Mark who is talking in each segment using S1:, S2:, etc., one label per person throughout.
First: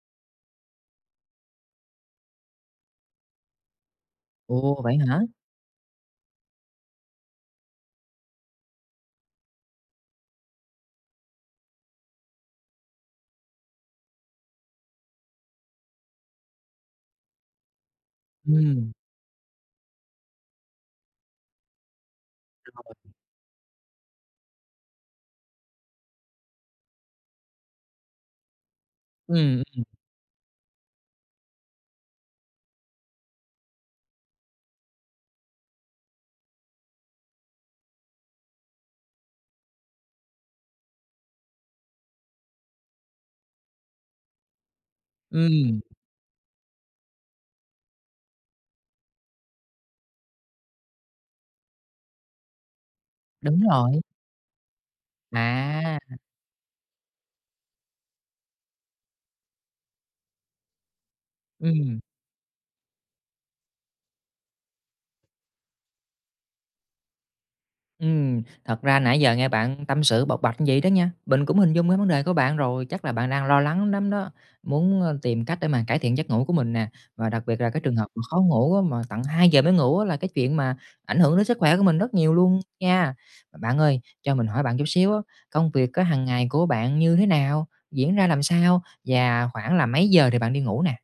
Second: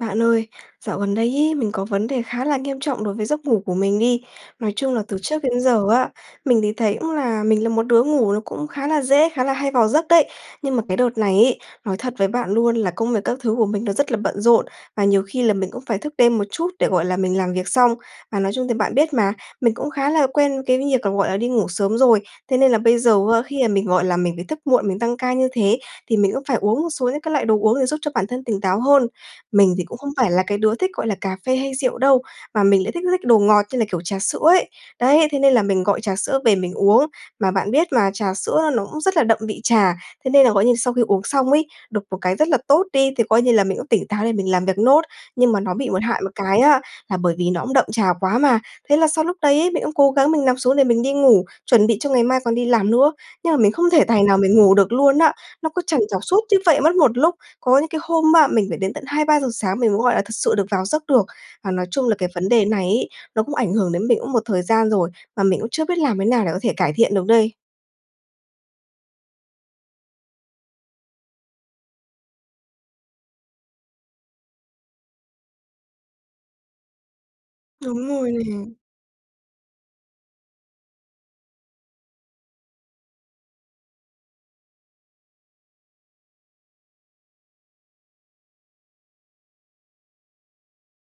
S1: Bạn ơi, dạo gần đây ấy, mình có vấn đề khá là nghiêm trọng đối với giấc ngủ của mình đi. Nói
S2: Ồ,
S1: chung
S2: vậy
S1: là từ
S2: hả?
S1: trước đến giờ á, mình thì thấy cũng là mình là một đứa ngủ nó cũng khá là dễ, khá là hay vào giấc đấy, nhưng mà cái đợt này ấy, nói thật với bạn luôn là công việc các thứ của mình nó rất là bận rộn, và nhiều khi là mình cũng phải thức đêm một chút để, gọi là, mình làm việc xong. Và nói chung thì
S2: Ừm.
S1: bạn biết mà, mình cũng khá là quen cái việc, gọi là, đi ngủ sớm rồi, thế nên là bây
S2: [unintelligible]
S1: giờ, a, khi, ờ, mình, gọi là, mình phải thức muộn, mình tăng ca như thế thì mình cũng phải uống một số những cái loại đồ uống để giúp cho bản thân tỉnh táo hơn.
S2: Ừm,
S1: Mình thì
S2: ừm.
S1: cũng không phải là cái đứa thích, gọi là, cà phê hay rượu đâu mà mình lại thích thích đồ ngọt như là, kiểu, trà sữa ấy. Đấy, thế nên là mình gọi trà sữa về mình uống. Mà bạn biết mà, trà sữa nó cũng rất là đậm vị trà, thế nên là, gọi như, sau khi uống xong ấy, độc một cái rất là tốt đi thì coi như là mình cũng tỉnh táo để mình làm việc nốt, nhưng mà nó
S2: Ừm.
S1: bị một hại một cái á là bởi vì nó cũng đậm trà quá mà, thế là sau lúc đấy, mình cũng cố gắng mình nằm xuống để mình đi ngủ, chuẩn bị cho ngày mai còn đi làm nữa, nhưng mà
S2: Đúng
S1: mình không
S2: rồi.
S1: thể tài nào mình ngủ được luôn á, nó cứ trằn
S2: À!
S1: trọc suốt như vậy mất một lúc. Có những cái hôm, a, mình phải đến tận 2:00-3:00 sáng mình mới, gọi là, thực sự được vào giấc được. Và nói
S2: Ừm.
S1: chung là cái vấn đề này ấy nó cũng ảnh hưởng đến mình cũng một thời gian rồi, mà mình cũng chưa biết làm thế nào để có thể cải thiện được đây.
S2: Ừm, thật ra nãy giờ nghe bạn tâm sự, bộc bạch vậy đó nha, mình cũng hình dung ra vấn đề của bạn rồi, chắc là bạn đang lo lắng lắm đó, muốn, ơ, tìm cách để mà cải thiện giấc ngủ của mình nè, và đặc biệt là cái trường hợp
S1: Đúng
S2: mà
S1: rồi
S2: khó
S1: nè.
S2: ngủ á mà tận 2:00 giờ mới ngủ á là cái chuyện mà ảnh hưởng đến sức khỏe của mình rất nhiều luôn nha. Mà bạn ơi cho mình hỏi bạn chút xíu á, công việc á hàng ngày của bạn như thế nào? Diễn ra làm sao? Và khoảng là mấy giờ thì bạn đi ngủ nè?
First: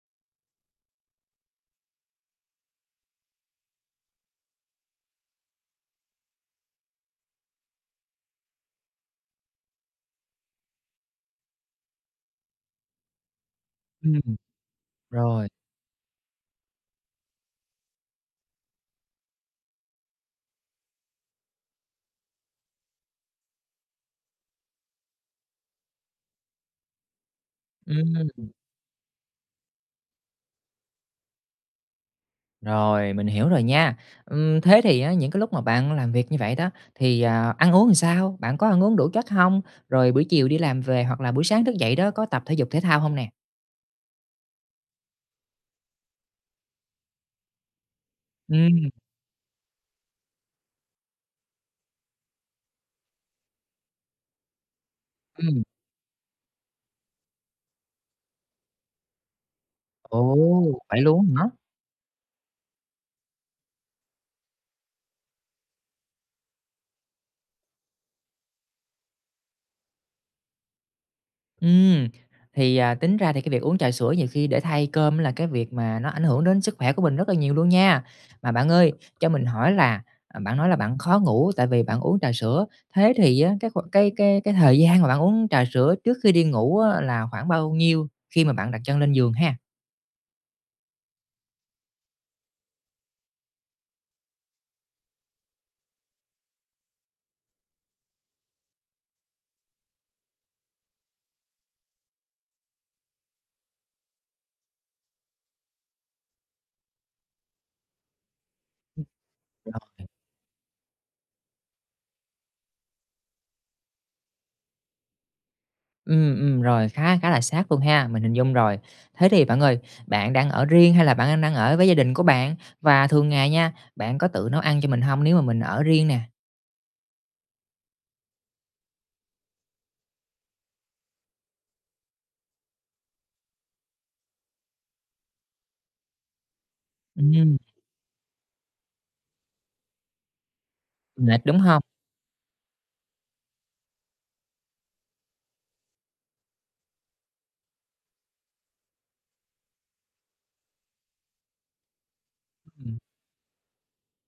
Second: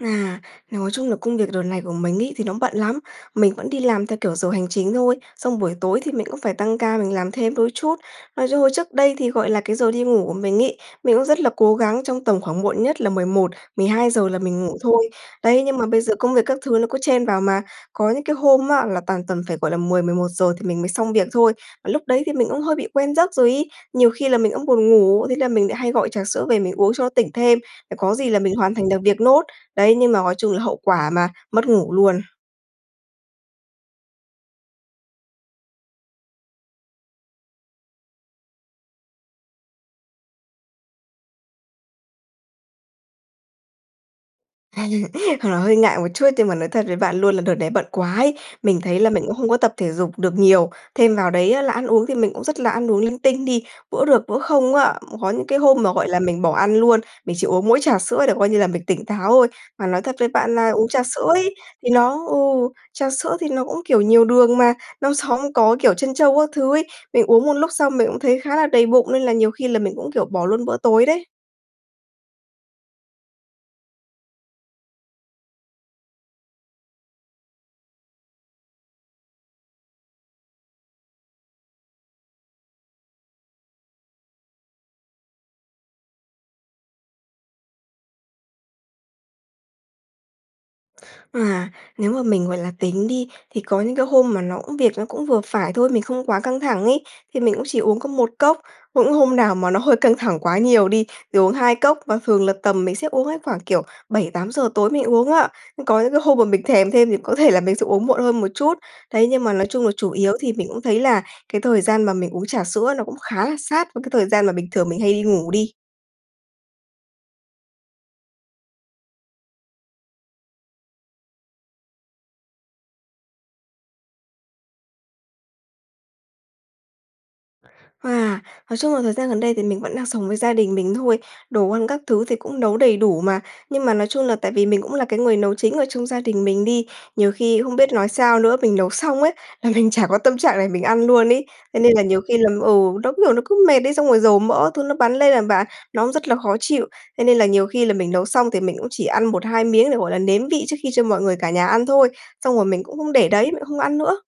S1: À, nói chung là công việc đợt này của mình ấy thì nó bận lắm. Mình vẫn đi làm theo, kiểu, giờ hành chính thôi, xong buổi tối thì mình cũng phải tăng ca, mình làm thêm đôi chút. Nói chứ trước đây thì, gọi là, cái giờ đi ngủ của mình ấy, mình cũng rất là cố gắng trong tầm khoảng muộn nhất là 11, 12 giờ
S2: Ừm,
S1: là mình ngủ thôi.
S2: rồi.
S1: Đấy, nhưng mà bây giờ công việc các thứ nó cứ chen vào mà, có những cái hôm á là toàn tầm phải, gọi là, 10, 11 giờ thì mình mới xong việc thôi mà lúc đấy thì mình cũng hơi bị quen giấc rồi ấy. Nhiều khi là mình cũng buồn ngủ, thế là mình đã hay gọi trà sữa về mình uống cho nó tỉnh thêm, là có gì là
S2: Ừm.
S1: mình hoàn thành được việc nốt. Đấy, nhưng mà gói chung là hậu quả mà, mất ngủ luôn.
S2: Rồi, mình hiểu rồi nha. Ừm, thế thì á những cái lúc mà bạn làm việc như vậy đó, thì, à, ăn uống làm sao? Bạn có ăn uống đủ chất hông? Rồi buổi chiều đi làm về hoặc là buổi sáng thức dậy đó có tập thể dục thể thao hông nè?
S1: Thật là hơi ngại một chút, nhưng mà nói thật với bạn luôn là đợt này bận quá ấy, mình
S2: Ừm.
S1: thấy là mình cũng không có tập thể dục được nhiều. Thêm vào đấy á là ăn uống thì mình cũng rất là ăn uống linh tinh đi, bữa được bữa không á. Có những cái
S2: Ừm.
S1: hôm mà, gọi là, mình bỏ ăn luôn, mình chỉ uống mỗi trà sữa để coi như là mình tỉnh táo ôi. Mà nói thật với
S2: Ồ,
S1: bạn là uống
S2: vậy
S1: trà sữa
S2: luôn á hả?
S1: ấy, thì nó ừ, trà sữa thì nó cũng, kiểu, nhiều đường mà, nó sóng có, kiểu, trân châu các thứ ấy, mình uống một lúc xong mình cũng thấy khá là đầy bụng nên là nhiều khi là mình cũng, kiểu, bỏ luôn bữa tối đấy.
S2: Ừm. Thì, à, tính ra thì cái việc uống trà sữa nhiều khi để thay cơm là cái việc mà nó ảnh hưởng đến sức khỏe của mình rất là nhiều luôn nha. Mà bạn ơi, cho mình hỏi là, à, bạn nói là bạn khó ngủ tại vì bạn uống trà sữa, thế thì á, cái kh cái cái cái thời gian mà bạn uống trà sữa trước khi đi ngủ á là khoảng bao nhiêu khi mà bạn đặt chân lên giường ha?
S1: À, nếu mà mình, gọi là, tính đi, thì có những cái hôm mà nó, ưm, việc nó cũng vừa phải thôi, mình không quá căng thẳng ấy, thì mình cũng chỉ uống có 1 cốc, cũng hôm nào mà nó hơi căng thẳng quá nhiều đi, thì uống 2 cốc, và thường là tầm mình sẽ uống á khoảng, kiểu, 7:00-8:00 tối mới uống á. Có những cái hôm mà mình thèm thêm thì có thể là mình sẽ uống muộn hơn một chút.
S2: Ừm,
S1: Đấy, nhưng mà nói chung là
S2: rồi.
S1: chủ yếu thì mình cũng thấy là cái thời gian mà mình uống trà sữa nó cũng khá là sát với cái thời gian mà bình thường mình hay đi ngủ đi.
S2: Ừm, ừm, rồi, khá khá là sát luôn ha, mình hình dung rồi. Thế thì bạn ơi, bạn đang ở riêng hay là bạn đang- đang ở với gia đình của bạn? Và thường ngày nha, bạn có tự nấu ăn cho mình hông nếu mà mình ở riêng nè?
S1: À, nói chung là thời gian gần đây thì mình vẫn đang sống với gia đình mình thôi, đồ ăn các thứ thì cũng nấu đầy đủ mà. Nhưng mà nói chung là tại vì mình cũng là cái người nấu chính ở trong gia đình mình đi, nhiều
S2: Ừm.
S1: khi không biết nói sao nữa, mình nấu xong ấy, là mình chả có tâm trạng để mình ăn luôn
S2: Mệt,
S1: ấy
S2: đúng
S1: thế
S2: hông?
S1: nên là nhiều khi làm ừ, nó cứ, kiểu, nó cứ mệt ấy, xong rồi dầu mỡ các thứ bắn lên nè bạn, nó cũng rất là khó chịu. Thế nên là nhiều khi là mình nấu xong thì mình cũng chỉ ăn 1-2 miếng để, gọi là, nếm vị trước khi cho mọi người cả nhà ăn thôi, xong rồi mình cũng
S2: Ừm.
S1: không để đấy, mình cũng không ăn nữa!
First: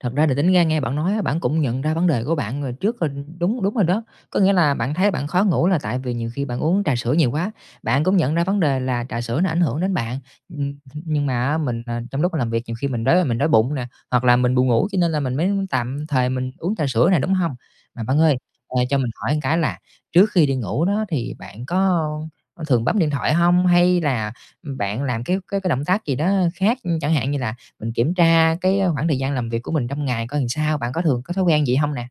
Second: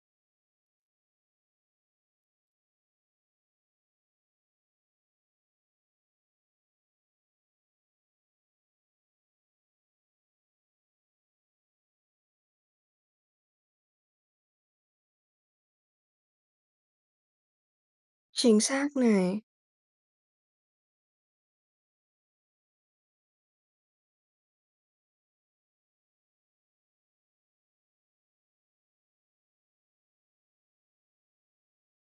S2: Thật ra là tính ra nghe bạn nói á, bạn cũng nhận ra vấn đề của bạn rồi trước rồi đúng đúng rồi đó, có nghĩa là bạn thấy bạn khó ngủ là tại vì nhiều khi bạn uống trà sữa nhiều quá, bạn cũng nhận ra vấn đề là trà sữa nó ảnh hưởng đến bạn, ừm, ừm, nhưng mà á mình, à, trong lúc làm việc nhiều khi mình đói, mình đói bụng nè, hoặc là mình buồn ngủ cho nên là mình mới tạm thời mình uống trà sữa nè, đúng hông? Mà bạn ơi,
S1: Chính
S2: ờ,
S1: xác
S2: cho mình hỏi một
S1: này!
S2: cái là trước khi đi ngủ đó thì bạn có, ơ, có thường bấm điện thoại hông hay là bạn làm cái cái cái động tác gì đó khác, chẳng hạn như là mình kiểm tra cái, a, khoảng thời gian làm việc của mình trong ngày coi làm sao? Bạn có thường có thói quen vậy hông nè?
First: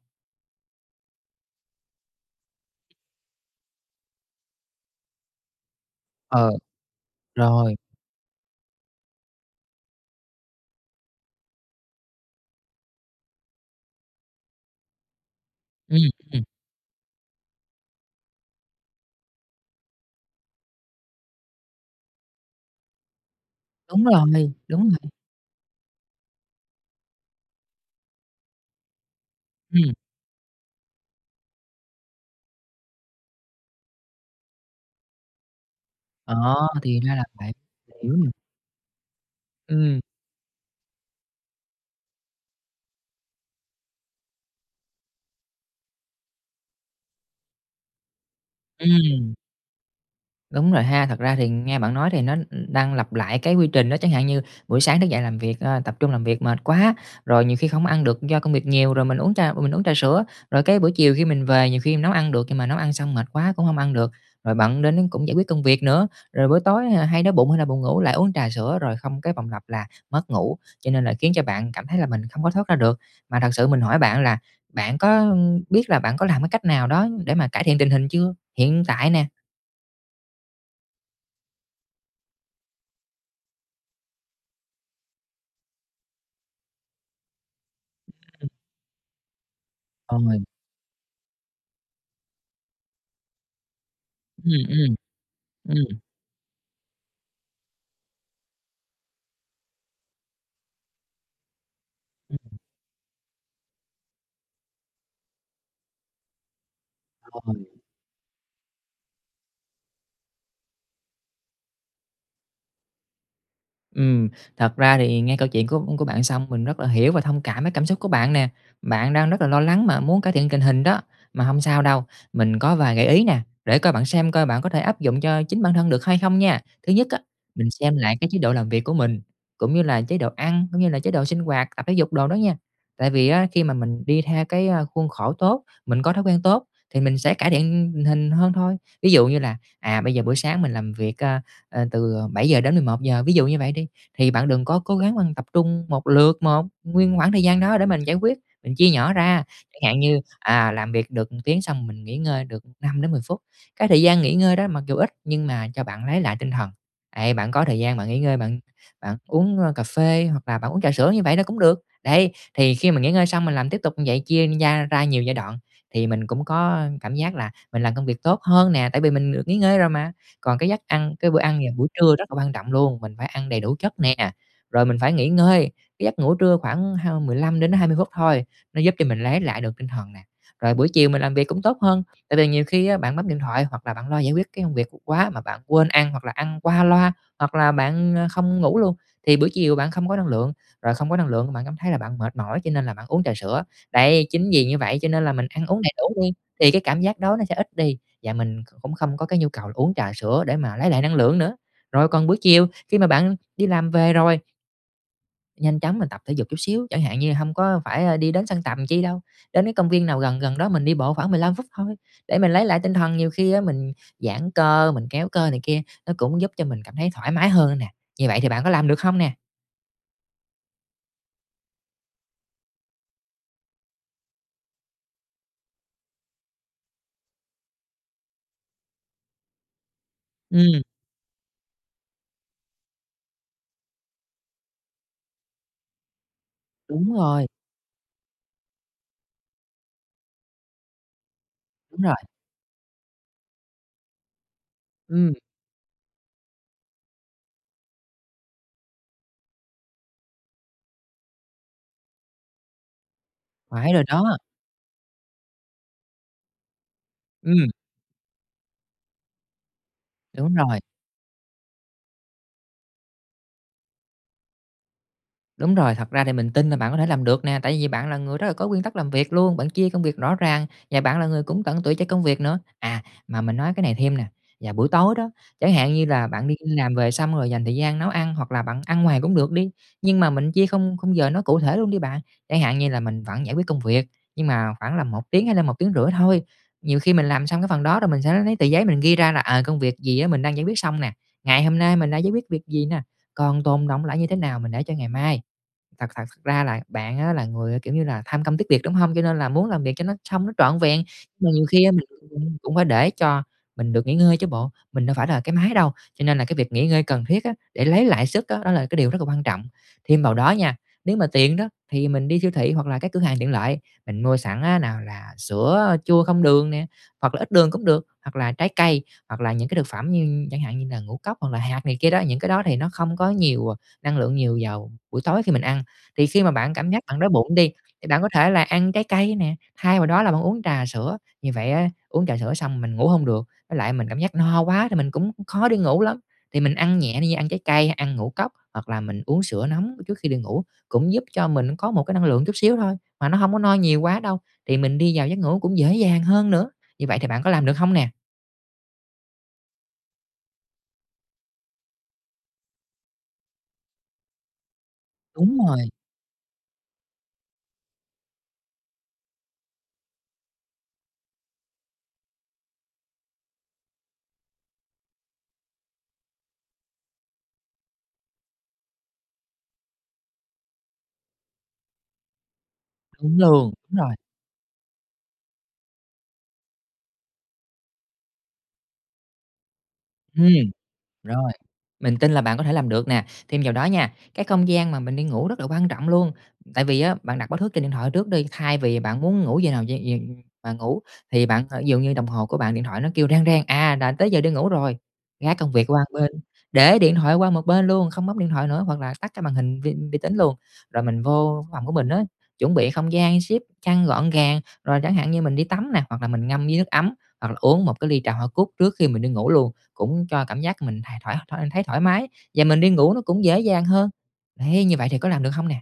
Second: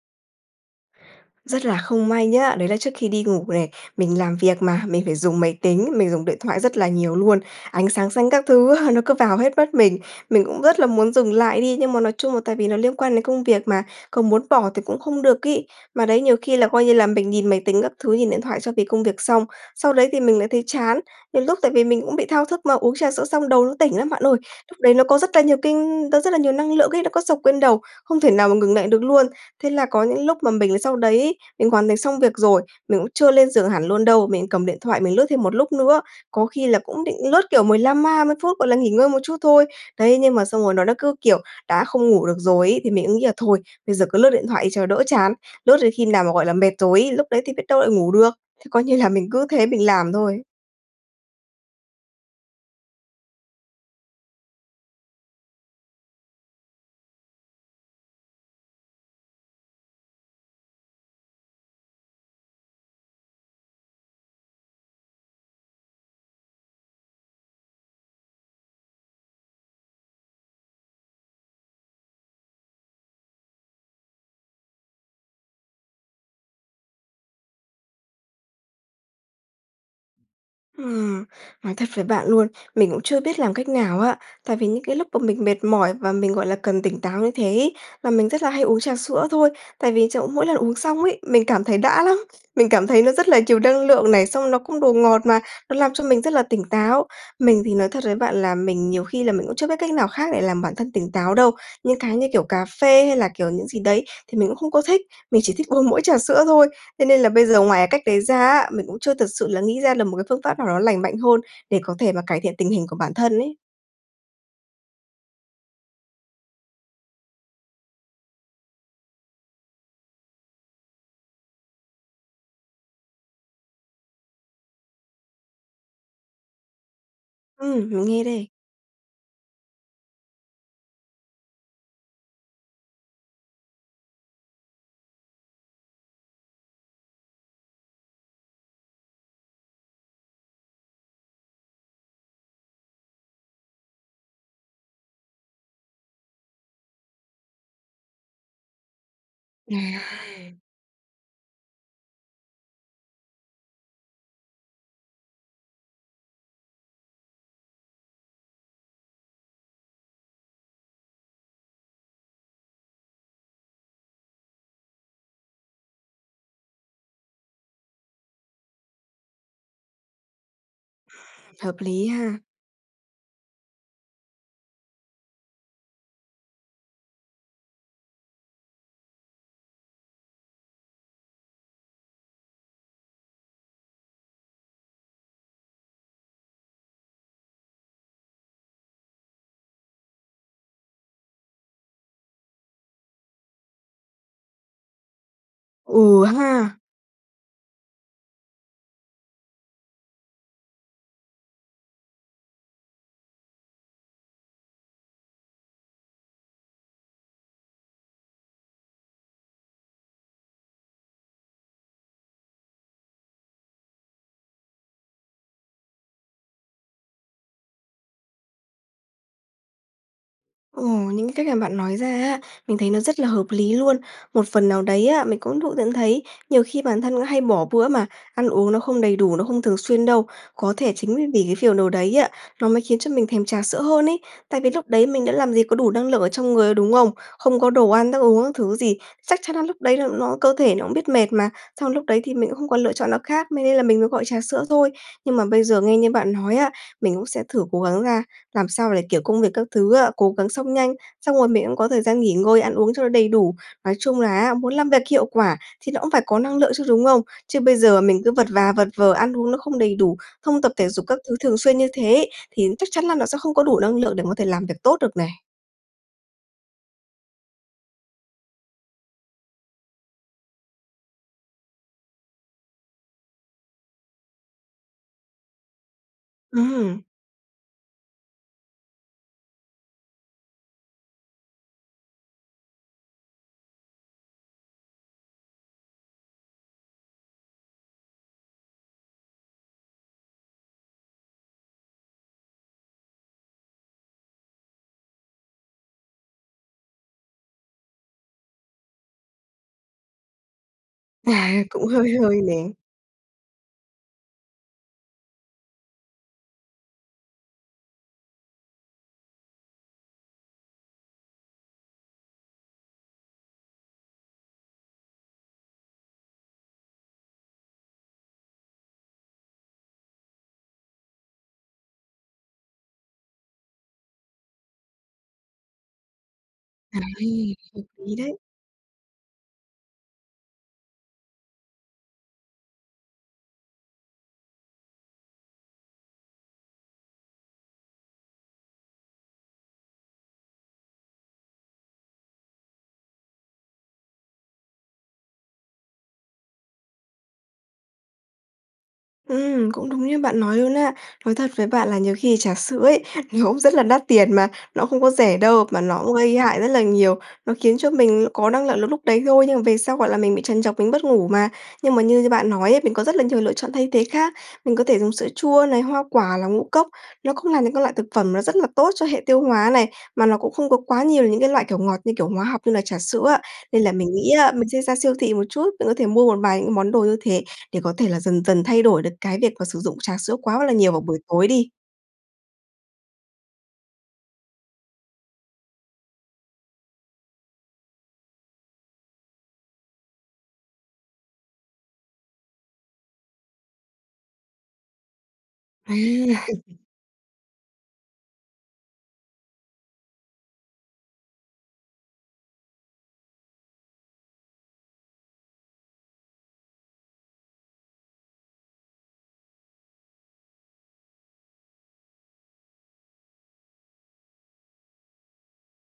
S1: Rất là không may nhá, đấy là trước khi đi ngủ này, mình làm việc mà, mình phải dùng máy tính, mình dùng điện
S2: Ờ.
S1: thoại rất là nhiều luôn,
S2: Rồi.
S1: ánh sáng xanh các thứ á nó cứ vào hết mắt mình. Mình cũng rất là muốn dừng lại đi, nhưng mà nói chung là tại vì nó liên quan đến công việc mà, có muốn bỏ thì cũng không được ấy.
S2: Ừm,
S1: Mà đấy nhiều
S2: ừm.
S1: khi là, coi như là, mình nhìn máy tính các thứ, nhìn điện thoại cho cái công việc xong, sau đấy thì mình lại thấy chán, nhiều lúc tại vì mình cũng bị thao thức mà, uống trà sữa xong đầu nó tỉnh
S2: Đúng
S1: lắm
S2: rồi
S1: bạn ơi.
S2: này,
S1: Lúc
S2: đúng
S1: đấy nó
S2: rồi.
S1: có rất là nhiều kinh nó rất là nhiều năng lượng ấy, nó có xộc lên đầu, không thể nào mà ngừng lại được luôn. Thế là
S2: Ừm.
S1: có những lúc mà mình sau đấy ấy mình hoàn thành xong việc rồi, mình cũng chưa lên giường hẳn luôn đâu, mình cầm điện thoại mình lướt thêm một lúc nữa. Cố
S2: Ờ,
S1: khi là
S2: thì
S1: cũng
S2: ra
S1: định
S2: là
S1: lướt,
S2: vậy,
S1: kiểu, 15
S2: hiểu
S1: ma
S2: nè.
S1: mươi phút, gọi là, nghỉ ngơi một chút thôi.
S2: Ừm.
S1: Đấy, nhưng mà xong rồi nó đã cứ, kiểu, đã không ngủ được rồi ấy thì mình ứ nghĩ là thôi, bây giờ cứ lướt điện thoại đi cho đỡ chán. Lướt đến khi nào mà, gọi là, mệt rồi ấy, lúc đấy thì biết đâu lại ngủ được. Thì coi như là mình
S2: Ừm.
S1: cứ thế mình làm thôi.
S2: Đúng rồi ha, thật ra thì nghe bạn nói thì nó đang lặp lại cái quy trình á, chẳng hạn như buổi sáng thức dậy làm việc, ơ, tập trung làm việc mệt quá, rồi nhiều khi không ăn được do công việc nhiều, rồi mình uống trà mình uống trà sữa, rồi cái buổi chiều khi mình về nhiều khi mình nấu ăn được nhưng mà nấu ăn xong mệt quá cũng hông ăn được, rồi bận đến cũng giải quyết công việc nữa, rồi buổi tối, à, hay đói bụng hay là buồn ngủ lại uống trà sữa rồi không cái vòng lặp là mất ngủ, cho nên là khiến cho bạn cảm thấy là mình không có thoát ra được. Mà thật sự mình hỏi bạn là bạn có biết là bạn có làm cái cách nào đó để mà cải thiện tình hình chưa? Hiện tại nè.
S1: Ừm, nói thật với bạn luôn, mình cũng chưa biết làm cách nào á. Tại vì những cái lúc mà mình mệt mỏi và mình, gọi là, cần tỉnh táo như thế ấy là mình rất là hay uống trà sữa thôi. Tại vì chỗ
S2: Ôi!
S1: mỗi lần uống xong ấy, mình cảm thấy đã lắm, mình cảm thấy nó rất là nhiều năng lượng này, xong
S2: Ừm,
S1: nó cũng đồ
S2: ừm.
S1: ngọt mà nó làm
S2: Ừm.
S1: cho mình rất là tỉnh táo. Mình thì nói thật với bạn là mình nhiều khi là mình cũng chưa biết cách nào khác để làm bản thân tỉnh táo đâu. Những cái như
S2: Ừm.
S1: kiểu cà phê hay là, kiểu, những gì đấy thì mình cũng không có thích, mình chỉ thích uống mỗi trà sữa thôi. Thế nên là bây giờ ngoài
S2: Ôi.
S1: cái cách đấy ra á, mình cũng chưa thật sự là nghĩ ra được một cái phương pháp nào đó lành mạnh hơn để có thể mà cải thiện tình hình của bản thân ấy.
S2: Ừm. Thật ra thì nghe câu chuyện của của bạn xong mình rất là hiểu và thông cảm cái cảm xúc của bạn nè, bạn đang rất là lo lắng mà muốn cải thiện tình hình đó. Mà hông sao đâu, mình có vài gợi ý nè, để coi bạn xem coi bạn có thể áp dụng cho chính bản thân được hay không nha. Thứ nhất á, mình
S1: Ừm,
S2: xem
S1: mình
S2: lại
S1: nghe
S2: cái chế
S1: đây.
S2: độ làm việc của mình, cũng như là chế độ ăn, cũng như là chế độ sinh hoạt, tập thể dục đồ đó nha. Tại vì á khi mà mình đi theo cái, ơ, khuôn khổ tốt, mình có thói quen tốt thì mình sẽ cải thiện tình hình hơn thôi. Ví dụ như là, à, bây giờ buổi sáng mình làm việc, a, à từ 7:00 đến 11:00, ví dụ như vậy đi, thì bạn đừng có cố gắng bạn tập trung một lượt một nguyên khoảng thời gian đó để mình giải quyết, mình chia nhỏ ra, chẳng hạn như,
S1: À!
S2: à, làm việc được 1 tiếng xong mình nghỉ ngơi được 5-10 phút. Cái thời gian nghỉ ngơi đó mặc dù ít nhưng mà cho bạn lấy lại tinh thần, ấy, bạn có thời gian bạn nghỉ ngơi, bạn bạn uống, ơ, cà phê hoặc là bạn uống trà sữa như vậy là cũng được. Đấy, thì khi mà nghỉ ngơi xong mình làm tiếp tục như vậy, chia gia ra nhiều giai đoạn thì mình cũng có, ơ, cảm giác là mình làm công việc tốt hơn nè, tại vì mình được nghỉ ngơi rồi mà. Còn cái giấc ăn cái bữa ăn vào
S1: Hợp
S2: buổi
S1: lý
S2: trưa rất là
S1: ha.
S2: quan trọng luôn, mình phải ăn đầy đủ chất nè, rồi mình phải nghỉ ngơi. Cái giấc ngủ trưa khoảng hơn 15-20 phút thôi, nó giúp cho mình lấy lại được tinh thần nè, rồi buổi chiều mình làm việc cũng tốt hơn. Tại vì nhiều khi á bạn bấm điện thoại hoặc là bạn lo giải quyết cái công việc quá mà bạn quên ăn hoặc là ăn qua loa, hoặc là bạn, ờ, không ngủ luôn, thì bữa chiều bạn không có năng lượng, rồi không có năng lượng bạn cảm thấy là bạn mệt mỏi cho nên là bạn uống trà sữa. Đấy, chính vì như vậy cho nên là mình ăn uống đầy đủ
S1: Ừ
S2: đi, thì
S1: ha!
S2: cái cảm giác đói nó sẽ ít đi, và mình kh cũng không có cái nhu cầu uống trà sữa để mà lấy lại năng lượng nữa. Rồi còn buổi chiều, khi mà bạn đi làm về rồi Nhanh chóng mình tập thể dục chút xíu, chẳng hạn như hông có phải đi đến sân tập làm chi đâu, đến cái công viên nào gần gần đó mình đi bộ khoảng 15 phút thôi để mình lấy lại tinh thần, nhiều khi á mình giãn cơ, mình kéo cơ này kia, nó cũng giúp cho mình cảm thấy thoải mái hơn nè. Như vậy thì bạn có làm được hông nè?
S1: Ừ, những cái cách mà bạn nói ra á, mình thấy nó rất là hợp lý luôn. Một phần nào đấy á, mình cũng tự nhận thấy nhiều khi bản thân hay bỏ bữa mà ăn uống nó không đầy đủ, nó không thường xuyên đâu. Có
S2: Ừm.
S1: thể chính vì cái phiều đồ đấy á, nó mới khiến cho mình thèm trà sữa hơn ấy, tại vì lúc đấy mình đã làm gì có đủ năng lượng ở trong người, đúng không?
S2: Đúng rồi.
S1: Không có đồ ăn thức uống các thứ gì, chắc chắn là lúc đấy là nó cơ thể nó cũng biết mệt mà, xong
S2: Đúng
S1: lúc
S2: rồi.
S1: đấy thì mình cũng không còn lựa chọn nó khác mê nên là mình mới gọi trà sữa thôi.
S2: Ừm.
S1: Nhưng mà bây giờ nghe như bạn nói á, mình cũng sẽ thử cố gắng ra làm sao để, kiểu, công việc các thứ á cố gắng xong nhanh, xong rồi mình cũng có thời gian nghỉ ngơi, ăn uống cho nó đầy đủ.
S2: Phải
S1: Nói
S2: rồi
S1: chung
S2: đó.
S1: là á, muốn làm việc hiệu quả thì nó cũng phải có năng lượng chứ, đúng không? Chứ
S2: Ừm.
S1: bây giờ mình cứ vật và vật vờ, ăn uống nó không đầy đủ,
S2: Đúng
S1: không tập
S2: rồi.
S1: thể dục các thứ thường xuyên như thế thì chắc chắn là nó sẽ không có đủ năng lượng để có thể làm việc tốt được này.
S2: Đúng rồi, thật ra thì mình tin là bạn có thể làm được nè, tại vì bạn là người rất là có nguyên tắc làm việc luôn, bạn chia công việc rõ ràng và bạn là người cũng tận tụy cho công việc nữa. À, mà mình nói cái này thêm nè, vào buổi tối đó, chẳng hạn như là bạn đi đi làm
S1: Ừm.
S2: về xong rồi dành thời gian nấu ăn hoặc là bạn ăn ngoài cũng được đi, nhưng mà mình chia khung khung giờ nó cụ thể luôn đi bạn. Chẳng hạn như là mình vẫn giải quyết công việc, nhưng mà khoảng là 1 tiếng hay là 1,5 tiếng thôi. Nhiều khi mình làm xong cái phần đó rồi mình sẽ lấy lấy tờ giấy mình ghi ra là, ờ, công việc gì á mình đang giải quyết xong nè, ngày hôm nay mình đã giải quyết việc gì nè, còn tồn đọng lại như thế nào mình để cho ngày mai. Thật thật s ra là bạn á là người, kiểu như là, tham công tiếc việc, đúng hông? Cho nên là muốn làm việc cho nó xong nó trọn vẹn. Nhưng mà
S1: À,
S2: nhiều khi
S1: cũng
S2: á mình
S1: hơi hơi nè.
S2: cũng cũng phải để cho mình được nghỉ ngơi chứ bộ, mình đâu phải là cái máy đâu, cho nên là cái việc nghỉ ngơi cần thiết á để lấy lại sức á, đó là cái điều rất là quan trọng. Thêm vào đó nha, nếu mà tiện đó thì mình đi siêu thị hoặc là các cửa hàng tiện lợi, mình mua sẵn á nào là sữa chua không đường nè hoặc là ít đường cũng được, hoặc là trái cây, hoặc là những cái thực phẩm như chẳng hạn như là ngũ cốc hoặc là hạt này kia đó, những cái đó thì nó không có nhiều, ờ, năng lượng nhiều vào buổi tối khi mình ăn. Thì khi mà bạn cảm
S1: À!
S2: giác bạn đói bụng đi,
S1: Hợp
S2: thì
S1: lý
S2: bạn có
S1: đấy.
S2: thể là ăn trái cây nè, thay vào đó là bạn uống trà sữa, như vậy á uống trà sữa xong mình ngủ hông được, với lại mình cảm giác no quá thì mình cũng, khó đi ngủ lắm. Thì mình ăn nhẹ đi, ăn trái cây, ăn ngũ cốc hoặc là mình uống sữa nóng trước khi đi ngủ cũng giúp cho mình có một cái năng lượng chút xíu thôi, mà nó hông có no nhiều quá đâu, thì mình đi vào giấc ngủ cũng dễ dàng hơn nữa. Như vậy thì bạn có làm được hông nè?
S1: Ừm, cũng đúng như bạn nói luôn á. Nói thật với bạn là nhiều khi trà sữa ấy, nhiều n cũng rất là đắt tiền mà nó không có rẻ
S2: Đúng
S1: đâu,
S2: rồi.
S1: mà nó cũng gây hại rất là nhiều. Nó khiến cho mình có năng lại lượng lúc đấy thôi, nhưng mà về sau, gọi là, mình bị trằn trọc, mình mất ngủ mà. Nhưng mà như như bạn nói ấy, mình có rất là nhiều lựa chọn thay thế khác. Mình có thể dùng sữa chua này, hoa quả là ngũ cốc, nó cũng là những cái loại thực phẩm nó rất là tốt cho hệ tiêu hóa này, mà nó cũng không có quá nhiều những cái loại, kiểu, ngọt như kiểu hóa học như là trà sữa
S2: Đúng
S1: á.
S2: luôn,
S1: Nên là
S2: đúng
S1: mình
S2: rồi.
S1: nghĩ á mình sẽ ra siêu thị một chút, mình có thể mua một vài những món đồ như thế để có thể là dần dần thay đổi được cái việc mà sử dụng trà sữa
S2: Ừm,
S1: quá là nhiều vào buổi tối
S2: rồi.
S1: đi.
S2: Mình tin là bạn có thể làm được nè. Thêm vào đó nha, cái không gian mà mình đi ngủ rất là quan trọng luôn. Tại vì á bạn đặt báo thức trên điện thoại trước đi, thay vì bạn muốn ngủ giờ nào giờ giờ mà ngủ thì bạn thời ví dụ như đồng hồ của bạn điện thoại nó kêu reng reng, à, là tới giờ đi ngủ rồi, gác công việc
S1: À.
S2: qua một bên, để điện thoại qua một bên luôn, không bấm điện thoại nữa hoặc là tắt cái màn hình vi vi tính luôn, rồi mình vô phòng của mình á, chuẩn bị không gian xếp chăn gọn gàng. Rồi chẳng hạn như mình đi tắm nè hoặc là mình ngâm với nước ấm, hoặc là uống một cái ly trà hoa cúc trước khi mình đi ngủ luôn, cũng cho cảm giác mình thấy th thoải thôi thấy thoải mái và mình đi ngủ nó cũng dễ dàng hơn. Đấy, như vậy thì có làm được hông nè?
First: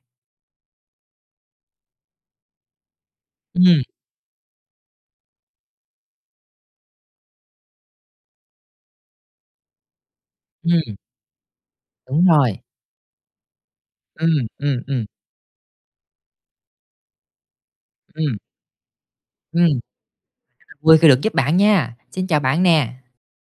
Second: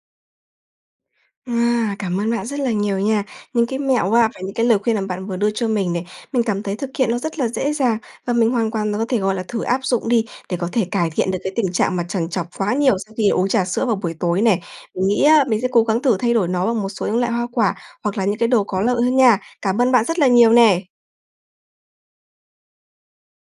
S1: À, cảm ơn bạn rất là nhiều nha. Những cái
S2: Ừm.
S1: mẹo và những cái lời khuyên mà bạn vừa đưa cho mình này. Mình cảm thấy thực hiện nó rất là dễ dàng. Và mình hoàn toàn và có thể, gọi là, thử áp dụng đi để có thể
S2: Ừm.
S1: cải thiện được cái tình trạng mà
S2: Đúng
S1: trằn trọc
S2: rồi.
S1: quá nhiều sau khi uống trà sữa vào buổi tối
S2: Ừm,
S1: nè.
S2: ừm, ừm.
S1: Mình nghĩ á, mình sẽ cố gắng thử thay đổi nó bằng một số những loại hoa quả, hoặc là những
S2: Ừm.
S1: cái đồ có lợi hơn nha.
S2: Ừm.
S1: Cảm ơn bạn rất là nhiều nè.
S2: Vui khi được giúp bạn nha. Xin chào bạn nè!